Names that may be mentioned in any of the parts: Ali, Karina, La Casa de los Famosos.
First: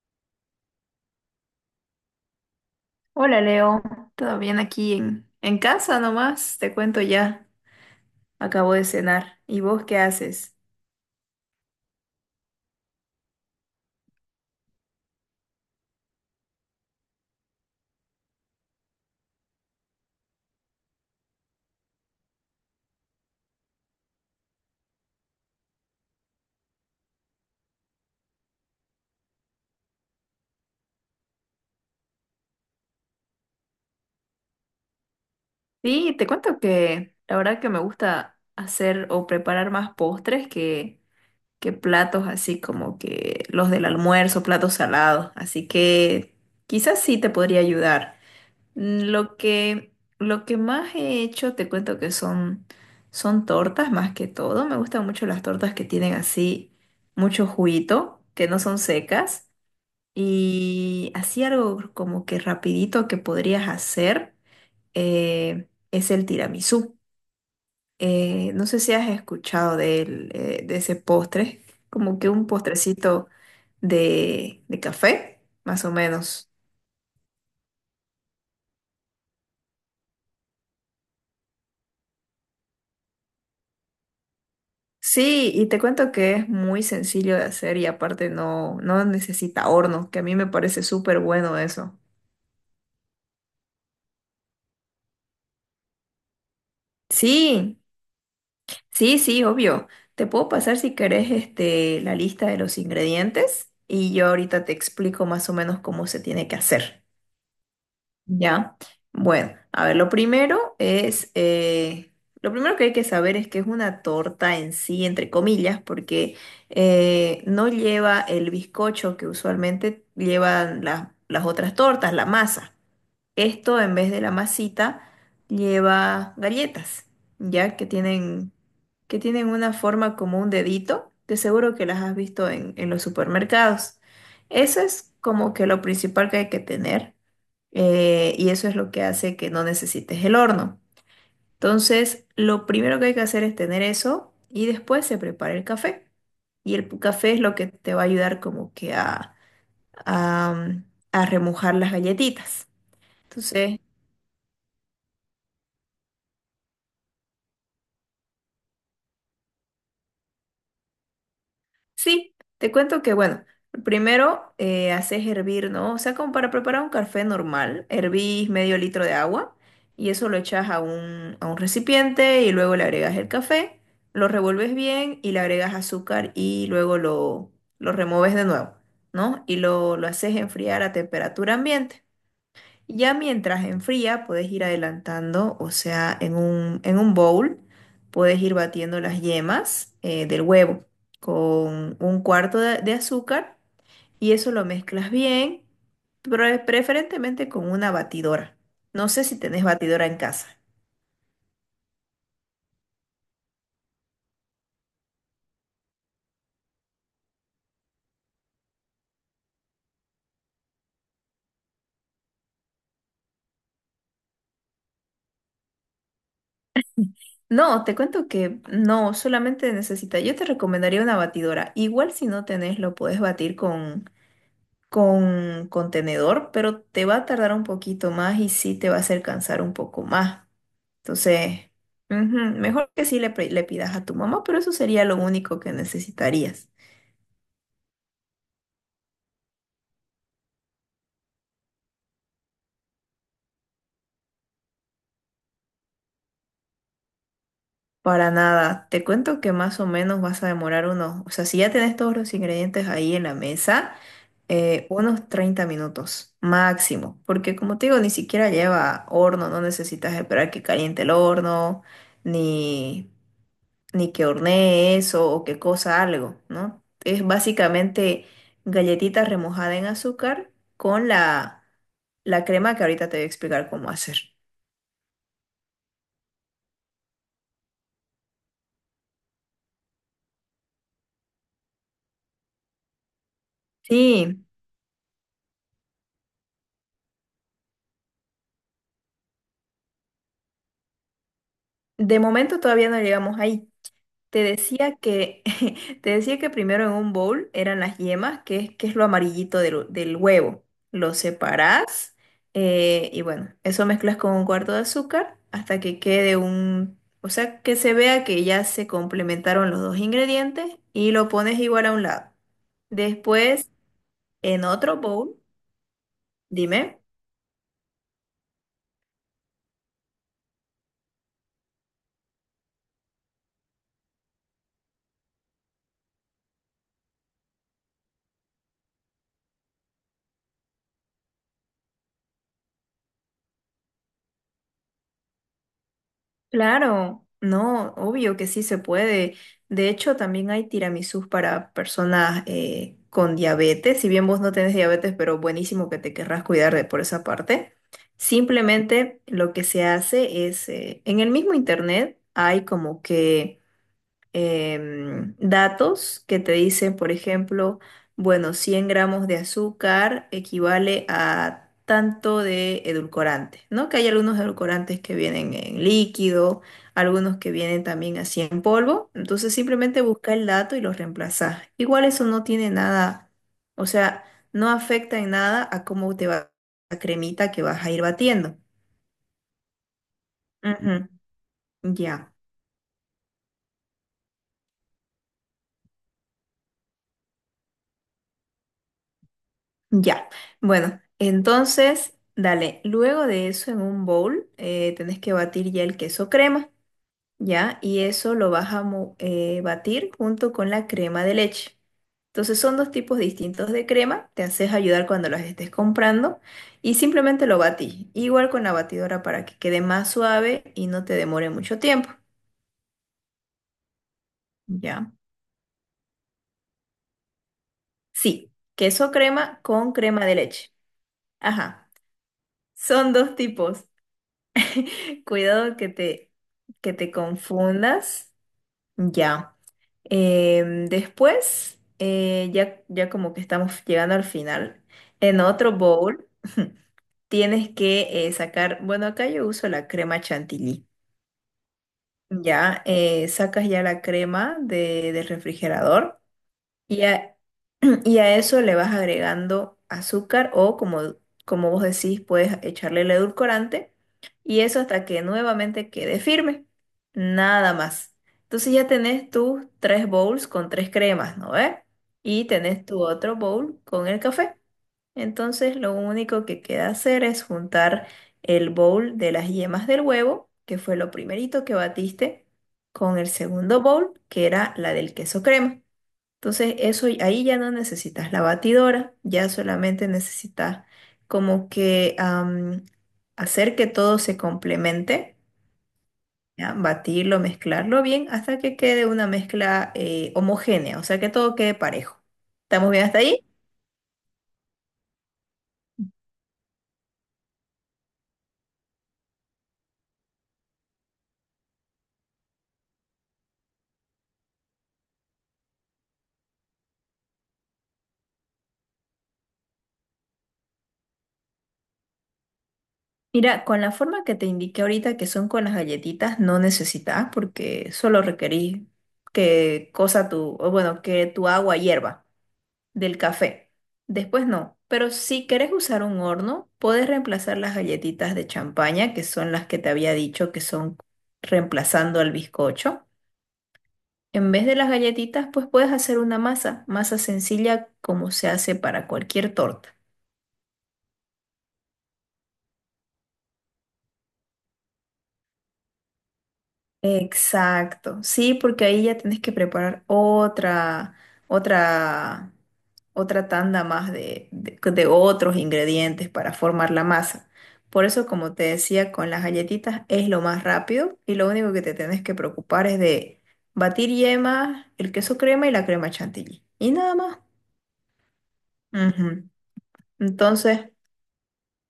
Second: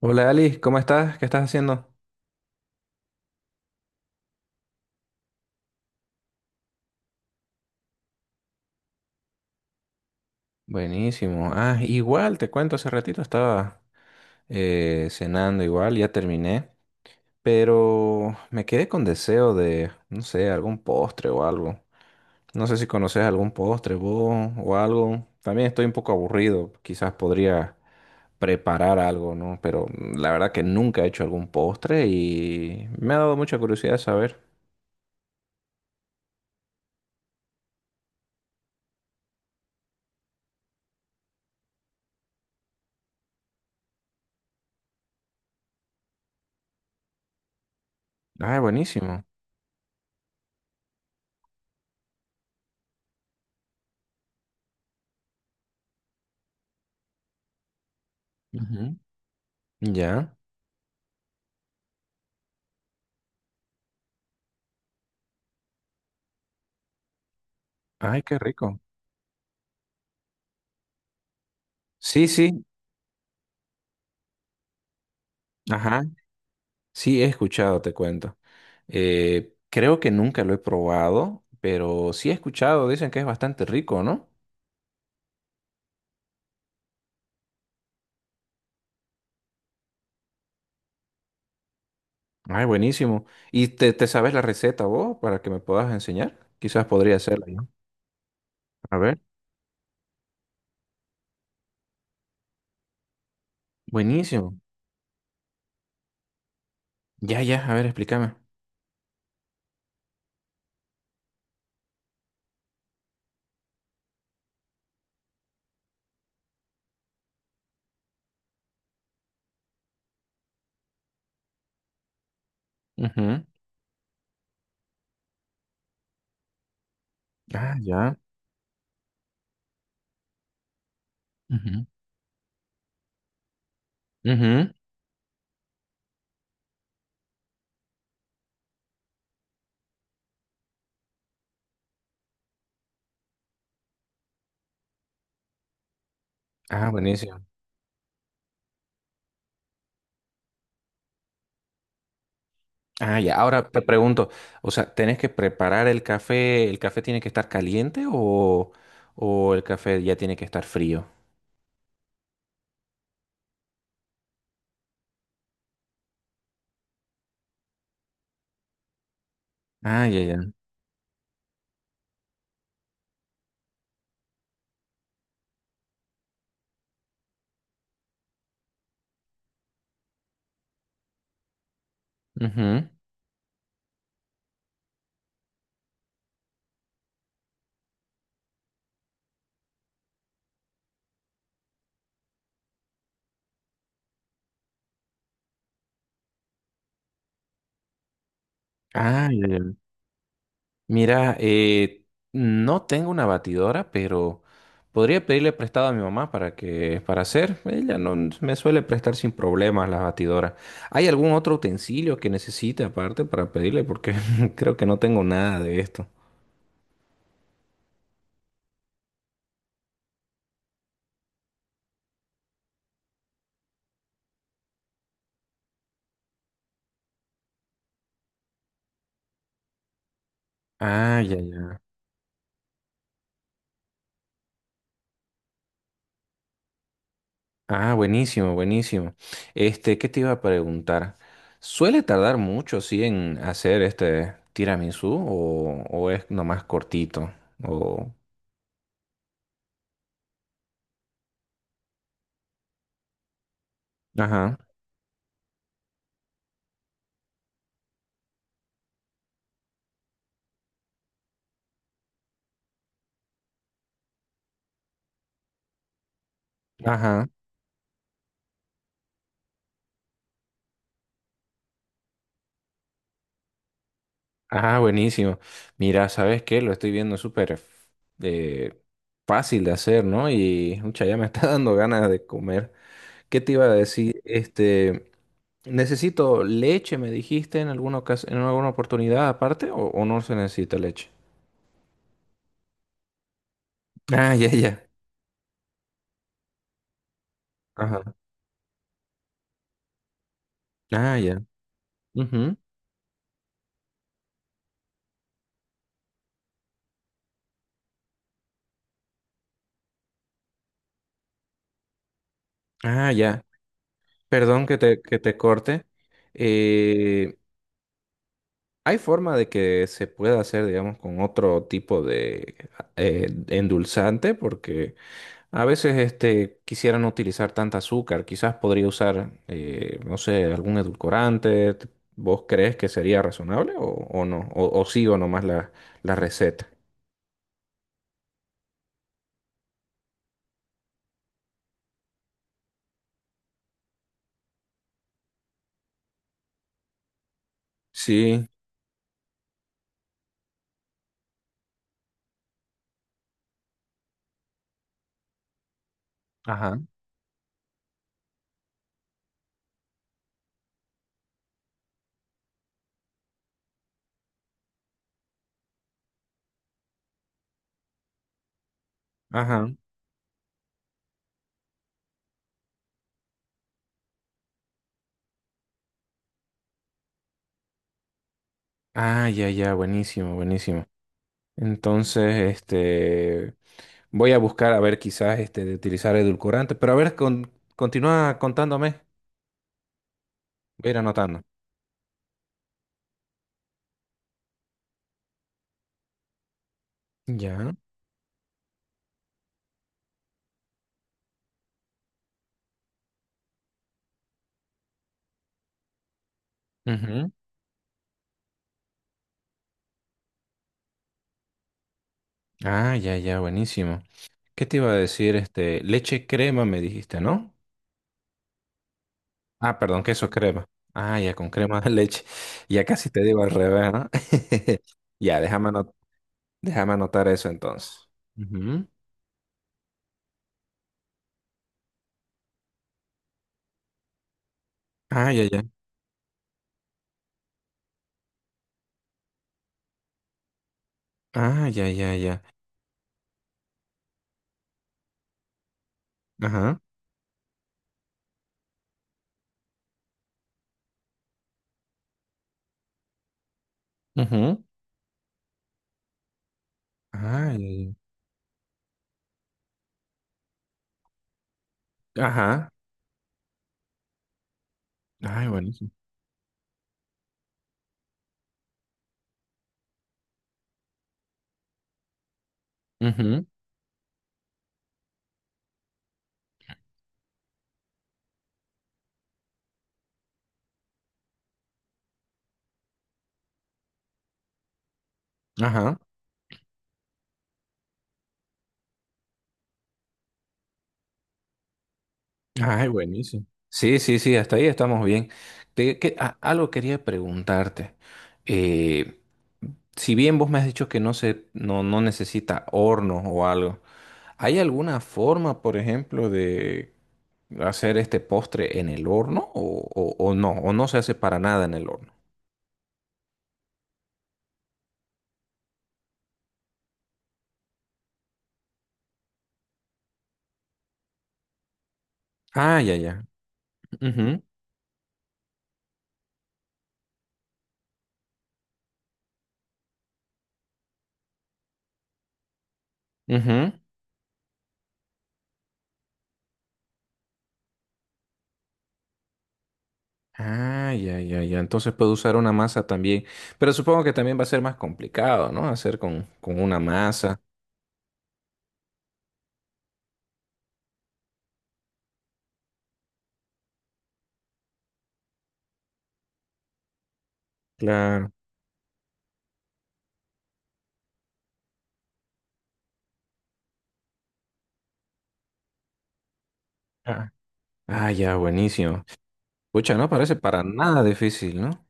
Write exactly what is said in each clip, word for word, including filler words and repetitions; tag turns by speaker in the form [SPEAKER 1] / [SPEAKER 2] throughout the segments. [SPEAKER 1] Hola Ali, ¿cómo estás? ¿Qué estás haciendo?
[SPEAKER 2] Hola Leo, ¿todo bien aquí en, en casa nomás? Te cuento ya, acabo de cenar. ¿Y vos qué haces?
[SPEAKER 1] Buenísimo. Ah, igual, te cuento, hace ratito estaba eh, cenando igual, ya terminé, pero me quedé con deseo de, no sé, algún postre o algo. No sé si conoces algún postre vos o algo. También estoy un poco aburrido, quizás podría preparar algo, ¿no? Pero mm, la verdad que nunca he hecho algún postre y me ha dado mucha curiosidad saber.
[SPEAKER 2] Sí, te cuento que la verdad que me gusta hacer o preparar más postres que, que platos así como que los del almuerzo, platos salados. Así que quizás sí te podría ayudar.
[SPEAKER 1] Ay,
[SPEAKER 2] Mm,
[SPEAKER 1] buenísimo.
[SPEAKER 2] Lo que, lo que más he hecho, te cuento que son, son tortas más que todo. Me gustan mucho las tortas que tienen así mucho juguito, que no son
[SPEAKER 1] Ujú.
[SPEAKER 2] secas.
[SPEAKER 1] Ya.
[SPEAKER 2] Y así algo como que rapidito que podrías hacer eh, es el tiramisú.
[SPEAKER 1] Ay, qué
[SPEAKER 2] Eh, no sé
[SPEAKER 1] rico.
[SPEAKER 2] si has escuchado de, él, eh, de ese postre, como
[SPEAKER 1] Sí,
[SPEAKER 2] que un
[SPEAKER 1] sí.
[SPEAKER 2] postrecito de, de café, más o
[SPEAKER 1] Ajá.
[SPEAKER 2] menos.
[SPEAKER 1] Sí, he escuchado, te cuento. Eh, creo que nunca lo he probado, pero sí he escuchado, dicen que es bastante rico, ¿no?
[SPEAKER 2] Sí, y te cuento que es muy sencillo de hacer y aparte no, no necesita horno, que a mí me parece súper bueno eso.
[SPEAKER 1] Ay, buenísimo. ¿Y te, te sabes la receta vos para que me puedas enseñar? Quizás podría hacerla, ¿no?
[SPEAKER 2] Sí,
[SPEAKER 1] A ver.
[SPEAKER 2] sí, sí, obvio. Te puedo pasar si querés este, la lista de los ingredientes y yo
[SPEAKER 1] Buenísimo.
[SPEAKER 2] ahorita te explico más o menos cómo se tiene que hacer.
[SPEAKER 1] Ya, ya, a ver, explícame.
[SPEAKER 2] Ya, bueno, a ver, lo primero es, eh, lo primero que hay que saber es que es una torta en sí, entre comillas, porque eh, no lleva el bizcocho que usualmente llevan la- las otras tortas, la masa.
[SPEAKER 1] Ujú.
[SPEAKER 2] Esto en vez de la masita lleva galletas,
[SPEAKER 1] Ah,
[SPEAKER 2] ya que
[SPEAKER 1] ya.
[SPEAKER 2] tienen, que tienen una forma como un dedito, de seguro
[SPEAKER 1] Ujú.
[SPEAKER 2] que las has visto en, en los supermercados.
[SPEAKER 1] Ujú.
[SPEAKER 2] Eso es como que lo principal que hay que tener eh, y eso es lo que hace que no necesites el horno. Entonces, lo primero que hay que hacer es tener eso y después se prepara el café. Y el
[SPEAKER 1] Ah,
[SPEAKER 2] pu- café es
[SPEAKER 1] buenísimo.
[SPEAKER 2] lo que te va a ayudar como que a, a, mm, a remojar las galletitas.
[SPEAKER 1] Ah, ya. Ahora
[SPEAKER 2] Entonces,
[SPEAKER 1] te pregunto, o sea, ¿tenés que preparar el café? ¿El café tiene que estar caliente o, o el café ya tiene que estar frío?
[SPEAKER 2] sí, te cuento que, bueno, primero eh, haces hervir, ¿no? O sea, como para preparar un café normal, hervís medio litro de agua
[SPEAKER 1] Ah,
[SPEAKER 2] y
[SPEAKER 1] ya,
[SPEAKER 2] eso lo
[SPEAKER 1] ya.
[SPEAKER 2] echas a un, a un recipiente y luego le agregas el café, lo revuelves bien y le agregas azúcar y luego lo, lo removes de nuevo, ¿no? Y lo, lo haces enfriar a temperatura ambiente.
[SPEAKER 1] Ujú.
[SPEAKER 2] Ya mientras enfría, puedes ir adelantando, o sea, en un, en un bowl, puedes ir batiendo las yemas eh, del huevo con un cuarto de, de azúcar y eso lo mezclas bien, pre- preferentemente con una batidora. No sé
[SPEAKER 1] Ah,
[SPEAKER 2] si
[SPEAKER 1] ya, ya.
[SPEAKER 2] tenés batidora en casa.
[SPEAKER 1] Mira, eh, no tengo una batidora, pero podría pedirle prestado a mi mamá para que, para hacer. Ella no me suele prestar sin problemas las batidoras. ¿Hay algún otro utensilio que necesite aparte para pedirle? Porque creo que no tengo nada de esto.
[SPEAKER 2] No, te cuento que no, solamente necesitas, yo te recomendaría una batidora. Igual si no tenés, lo puedes batir con con contenedor, pero te va a tardar un poquito más y sí te va a hacer cansar un poco más.
[SPEAKER 1] Ah, ya,
[SPEAKER 2] Entonces,
[SPEAKER 1] ya.
[SPEAKER 2] ujú, mejor que sí le, pre- le pidas a tu mamá, pero eso sería lo único que necesitarías.
[SPEAKER 1] Ah, buenísimo, buenísimo. Este, ¿qué te iba a preguntar? ¿Suele tardar mucho, sí, en hacer este tiramisú o, o es nomás cortito? O...
[SPEAKER 2] Para nada, te cuento que más o menos vas a demorar unos, o sea, si ya tenés todos los ingredientes ahí en la mesa,
[SPEAKER 1] Ajá,
[SPEAKER 2] eh, unos treinta minutos máximo, porque como te digo, ni siquiera lleva horno, no necesitas esperar que caliente el horno, ni... ni que hornee eso o que cosa algo, ¿no? Es
[SPEAKER 1] ajá.
[SPEAKER 2] básicamente galletita remojada en azúcar con la, la crema que ahorita te voy a explicar cómo hacer.
[SPEAKER 1] Ah, buenísimo. Mira, ¿sabes qué? Lo estoy viendo súper eh, fácil de hacer, ¿no? Y mucha ya me está dando ganas de comer. ¿Qué te iba a decir?
[SPEAKER 2] Sí,
[SPEAKER 1] Este, necesito leche, me dijiste en alguna ocas- en alguna oportunidad aparte, o, o no se necesita leche.
[SPEAKER 2] de momento todavía no llegamos ahí.
[SPEAKER 1] Ah,
[SPEAKER 2] Te
[SPEAKER 1] ya, ya.
[SPEAKER 2] decía que, te decía que primero en un bowl eran las
[SPEAKER 1] Ajá.
[SPEAKER 2] yemas, que es, que es lo amarillito del, del huevo. Lo
[SPEAKER 1] Ah, ya.
[SPEAKER 2] separás
[SPEAKER 1] Ujú.
[SPEAKER 2] eh, y bueno, eso mezclas con un cuarto de azúcar hasta que quede un, o sea, que se vea que ya se complementaron los dos ingredientes y lo pones igual a un lado.
[SPEAKER 1] Ah, ya.
[SPEAKER 2] Después, en
[SPEAKER 1] Perdón que
[SPEAKER 2] otro
[SPEAKER 1] te, que
[SPEAKER 2] bowl,
[SPEAKER 1] te corte.
[SPEAKER 2] dime.
[SPEAKER 1] Eh, ¿hay forma de que se pueda hacer, digamos, con otro tipo de eh, endulzante? Porque a veces este, quisiera no utilizar tanta azúcar, quizás podría usar, eh, no sé, algún edulcorante. T- ¿Vos crees que sería razonable o, o no? ¿O, o sigo nomás la, la receta?
[SPEAKER 2] Claro, no, obvio que sí se puede. De hecho, también hay tiramisús para personas eh, con diabetes. Si bien vos no tenés diabetes, pero buenísimo que te querrás cuidar de por esa parte.
[SPEAKER 1] Sí,
[SPEAKER 2] Simplemente lo que se hace es, eh, en el mismo internet hay como que em, datos que te
[SPEAKER 1] ajá,
[SPEAKER 2] dicen, por ejemplo, bueno, cien gramos de azúcar equivale a tanto de edulcorante, ¿no? Que hay algunos edulcorantes que vienen en líquido, algunos que vienen también así en polvo, entonces
[SPEAKER 1] ajá.
[SPEAKER 2] simplemente busca el dato y lo reemplazas. Igual eso no tiene nada, o sea, no afecta en nada a cómo te va la cremita que vas a ir batiendo.
[SPEAKER 1] Ah, ya, ya, buenísimo, buenísimo.
[SPEAKER 2] Ujú, ya.
[SPEAKER 1] Entonces, este, voy a buscar a ver quizás este, de utilizar edulcorante, pero a ver, con, continúa contándome,
[SPEAKER 2] Ya,
[SPEAKER 1] voy a ir
[SPEAKER 2] bueno,
[SPEAKER 1] anotando.
[SPEAKER 2] entonces, dale, luego de eso en un bowl eh, tenés que batir ya el queso crema,
[SPEAKER 1] Ya.
[SPEAKER 2] ¿ya? Y eso lo vas a mo- eh, batir junto con la crema de leche. Entonces son dos tipos distintos de crema, te haces ayudar cuando las estés comprando y
[SPEAKER 1] Ujú.
[SPEAKER 2] simplemente lo batís, igual con la batidora para que quede más suave y no te demore mucho tiempo,
[SPEAKER 1] Ah, ya, ya, buenísimo. ¿Qué te iba a
[SPEAKER 2] ¿ya?
[SPEAKER 1] decir? Este, leche crema me dijiste, ¿no?
[SPEAKER 2] Sí, queso crema
[SPEAKER 1] Ah,
[SPEAKER 2] con
[SPEAKER 1] perdón,
[SPEAKER 2] crema
[SPEAKER 1] queso
[SPEAKER 2] de
[SPEAKER 1] crema.
[SPEAKER 2] leche.
[SPEAKER 1] Ah, ya con crema de
[SPEAKER 2] Ajá,
[SPEAKER 1] leche. Ya casi
[SPEAKER 2] son
[SPEAKER 1] te
[SPEAKER 2] dos
[SPEAKER 1] digo al
[SPEAKER 2] tipos.
[SPEAKER 1] revés, ¿no? Ya, déjame
[SPEAKER 2] Cuidado que
[SPEAKER 1] ano-
[SPEAKER 2] te,
[SPEAKER 1] déjame
[SPEAKER 2] que te
[SPEAKER 1] anotar eso entonces.
[SPEAKER 2] confundas.
[SPEAKER 1] Ujú.
[SPEAKER 2] Ya. Em, después, eh, ya, ya como que estamos llegando al final.
[SPEAKER 1] Ah,
[SPEAKER 2] En
[SPEAKER 1] ya, ya.
[SPEAKER 2] otro bowl tienes que eh, sacar, bueno, acá yo uso la crema chantilly.
[SPEAKER 1] Ah, ya, ya, ya.
[SPEAKER 2] Ya, eh, sacas ya la crema de- del refrigerador.
[SPEAKER 1] Ajá.
[SPEAKER 2] Y a, y a eso le vas agregando azúcar o como, como vos decís, puedes echarle el edulcorante y
[SPEAKER 1] Ujú.
[SPEAKER 2] eso hasta que nuevamente quede firme.
[SPEAKER 1] Ah,
[SPEAKER 2] Nada
[SPEAKER 1] ya,
[SPEAKER 2] más. Entonces ya tenés tus tres bowls con tres cremas, ¿no ves?
[SPEAKER 1] ya.
[SPEAKER 2] Y
[SPEAKER 1] Ajá.
[SPEAKER 2] tenés tu otro bowl con el café.
[SPEAKER 1] Ay,
[SPEAKER 2] Entonces
[SPEAKER 1] buenísimo.
[SPEAKER 2] lo único que queda hacer es juntar el bowl de las yemas del huevo, que fue lo primerito que batiste, con el
[SPEAKER 1] Ujú.
[SPEAKER 2] segundo bowl, que era la del queso crema. Entonces, eso ahí ya no necesitas la batidora, ya solamente necesitas como que am, hacer que todo se complemente,
[SPEAKER 1] Ajá.
[SPEAKER 2] ¿ya? Batirlo, mezclarlo bien hasta que quede una mezcla eh, homogénea, o sea que todo quede parejo.
[SPEAKER 1] Ay,
[SPEAKER 2] ¿Estamos bien hasta ahí?
[SPEAKER 1] buenísimo. Sí, sí, sí, hasta ahí estamos bien. Te- que- a- algo quería preguntarte. Eh, si bien vos me has dicho que no se, no, no necesita horno o algo, ¿hay alguna forma, por ejemplo, de hacer este postre en el horno o, o- o no? ¿O no se hace para nada en el horno?
[SPEAKER 2] Mira, con la forma que te indiqué ahorita, que son con las galletitas, no necesitas porque solo requerís que cosa tu, o bueno, que tu agua hierva.
[SPEAKER 1] Ah, ya,
[SPEAKER 2] Del
[SPEAKER 1] ya.
[SPEAKER 2] café.
[SPEAKER 1] Ujú,
[SPEAKER 2] Después no, pero si querés usar un horno, podés reemplazar las galletitas de champaña, que son las que te había dicho que son reemplazando al bizcocho.
[SPEAKER 1] ujú.
[SPEAKER 2] En vez de las galletitas, pues puedes hacer una masa, masa sencilla como se hace para cualquier torta.
[SPEAKER 1] Ah, ya, ya, ya. Entonces puedo usar una masa también. Pero supongo que también va a ser más complicado, ¿no? Hacer con, con una masa.
[SPEAKER 2] Exacto, sí, porque ahí ya tienes que preparar otra, otra, otra tanda más de, de- de otros ingredientes para formar la masa. Por eso,
[SPEAKER 1] Claro.
[SPEAKER 2] como te decía, con las galletitas es lo más rápido y lo único que te tienes que preocupar es de batir yema, el queso crema y la crema chantilly. Y nada más.
[SPEAKER 1] Ah, ya, buenísimo.
[SPEAKER 2] Ujú.
[SPEAKER 1] Pucha, no parece para
[SPEAKER 2] Entonces,
[SPEAKER 1] nada difícil, ¿no?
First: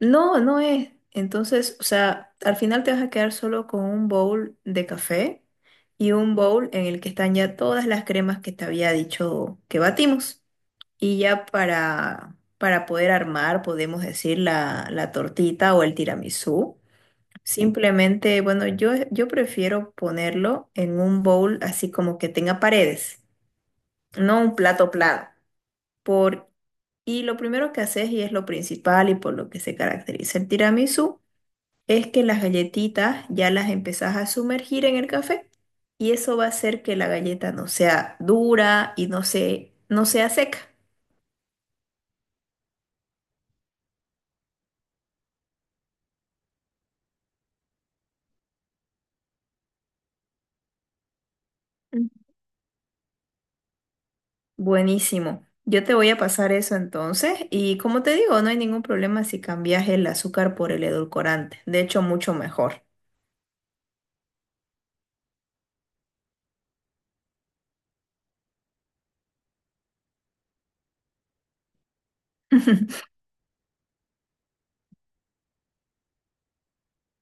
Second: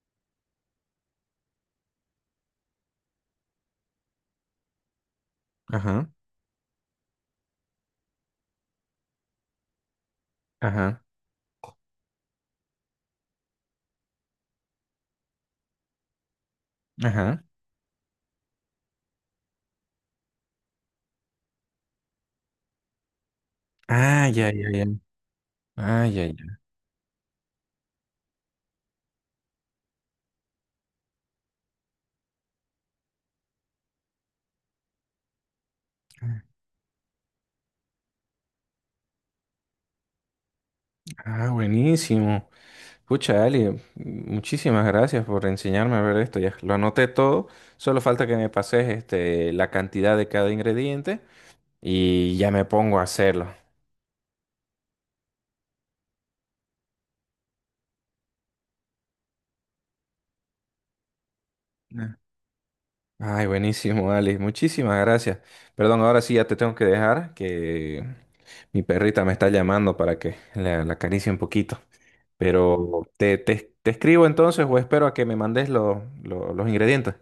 [SPEAKER 2] no, no es. Entonces, o sea, al final te vas a quedar solo con un bowl de café
[SPEAKER 1] Ajá,
[SPEAKER 2] y un bowl en el que están ya todas las cremas que te había dicho que batimos.
[SPEAKER 1] ajá,
[SPEAKER 2] Y ya para, para poder armar, podemos decir, la, la tortita o el tiramisú.
[SPEAKER 1] ajá.
[SPEAKER 2] Simplemente, bueno, yo, yo prefiero ponerlo en un bowl así como que tenga paredes,
[SPEAKER 1] Ah,
[SPEAKER 2] no
[SPEAKER 1] ya,
[SPEAKER 2] un
[SPEAKER 1] ya, ya.
[SPEAKER 2] plato plano.
[SPEAKER 1] Ah, ya,
[SPEAKER 2] Por,
[SPEAKER 1] ya.
[SPEAKER 2] y lo primero que haces, y es lo principal y por lo que se caracteriza el tiramisú, es que las galletitas ya las empezás a sumergir en el café y eso va a hacer que la galleta no sea dura y no se, no sea seca.
[SPEAKER 1] Ah, buenísimo. Pucha, Ali, muchísimas gracias por enseñarme a ver esto. Ya lo anoté todo. Solo falta que me pases este, la cantidad de cada ingrediente
[SPEAKER 2] Mm.
[SPEAKER 1] y ya me pongo a hacerlo.
[SPEAKER 2] Buenísimo. Yo te voy a pasar eso entonces y como te digo, no hay ningún problema si cambias el azúcar por el edulcorante. De hecho, mucho mejor.
[SPEAKER 1] Ay, buenísimo, Ali. Muchísimas gracias. Perdón, ahora sí ya te tengo que dejar, que mi perrita me está llamando para que la, la acaricie un poquito. Pero te, te- te escribo entonces o espero a que me mandes lo- lo- los ingredientes.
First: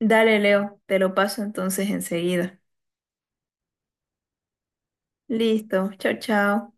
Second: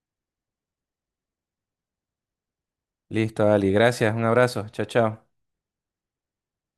[SPEAKER 2] Dale, Leo, te lo paso entonces enseguida.
[SPEAKER 1] Listo, Ali. Gracias. Un abrazo. Chao, chao.
[SPEAKER 2] Listo, chao, chao.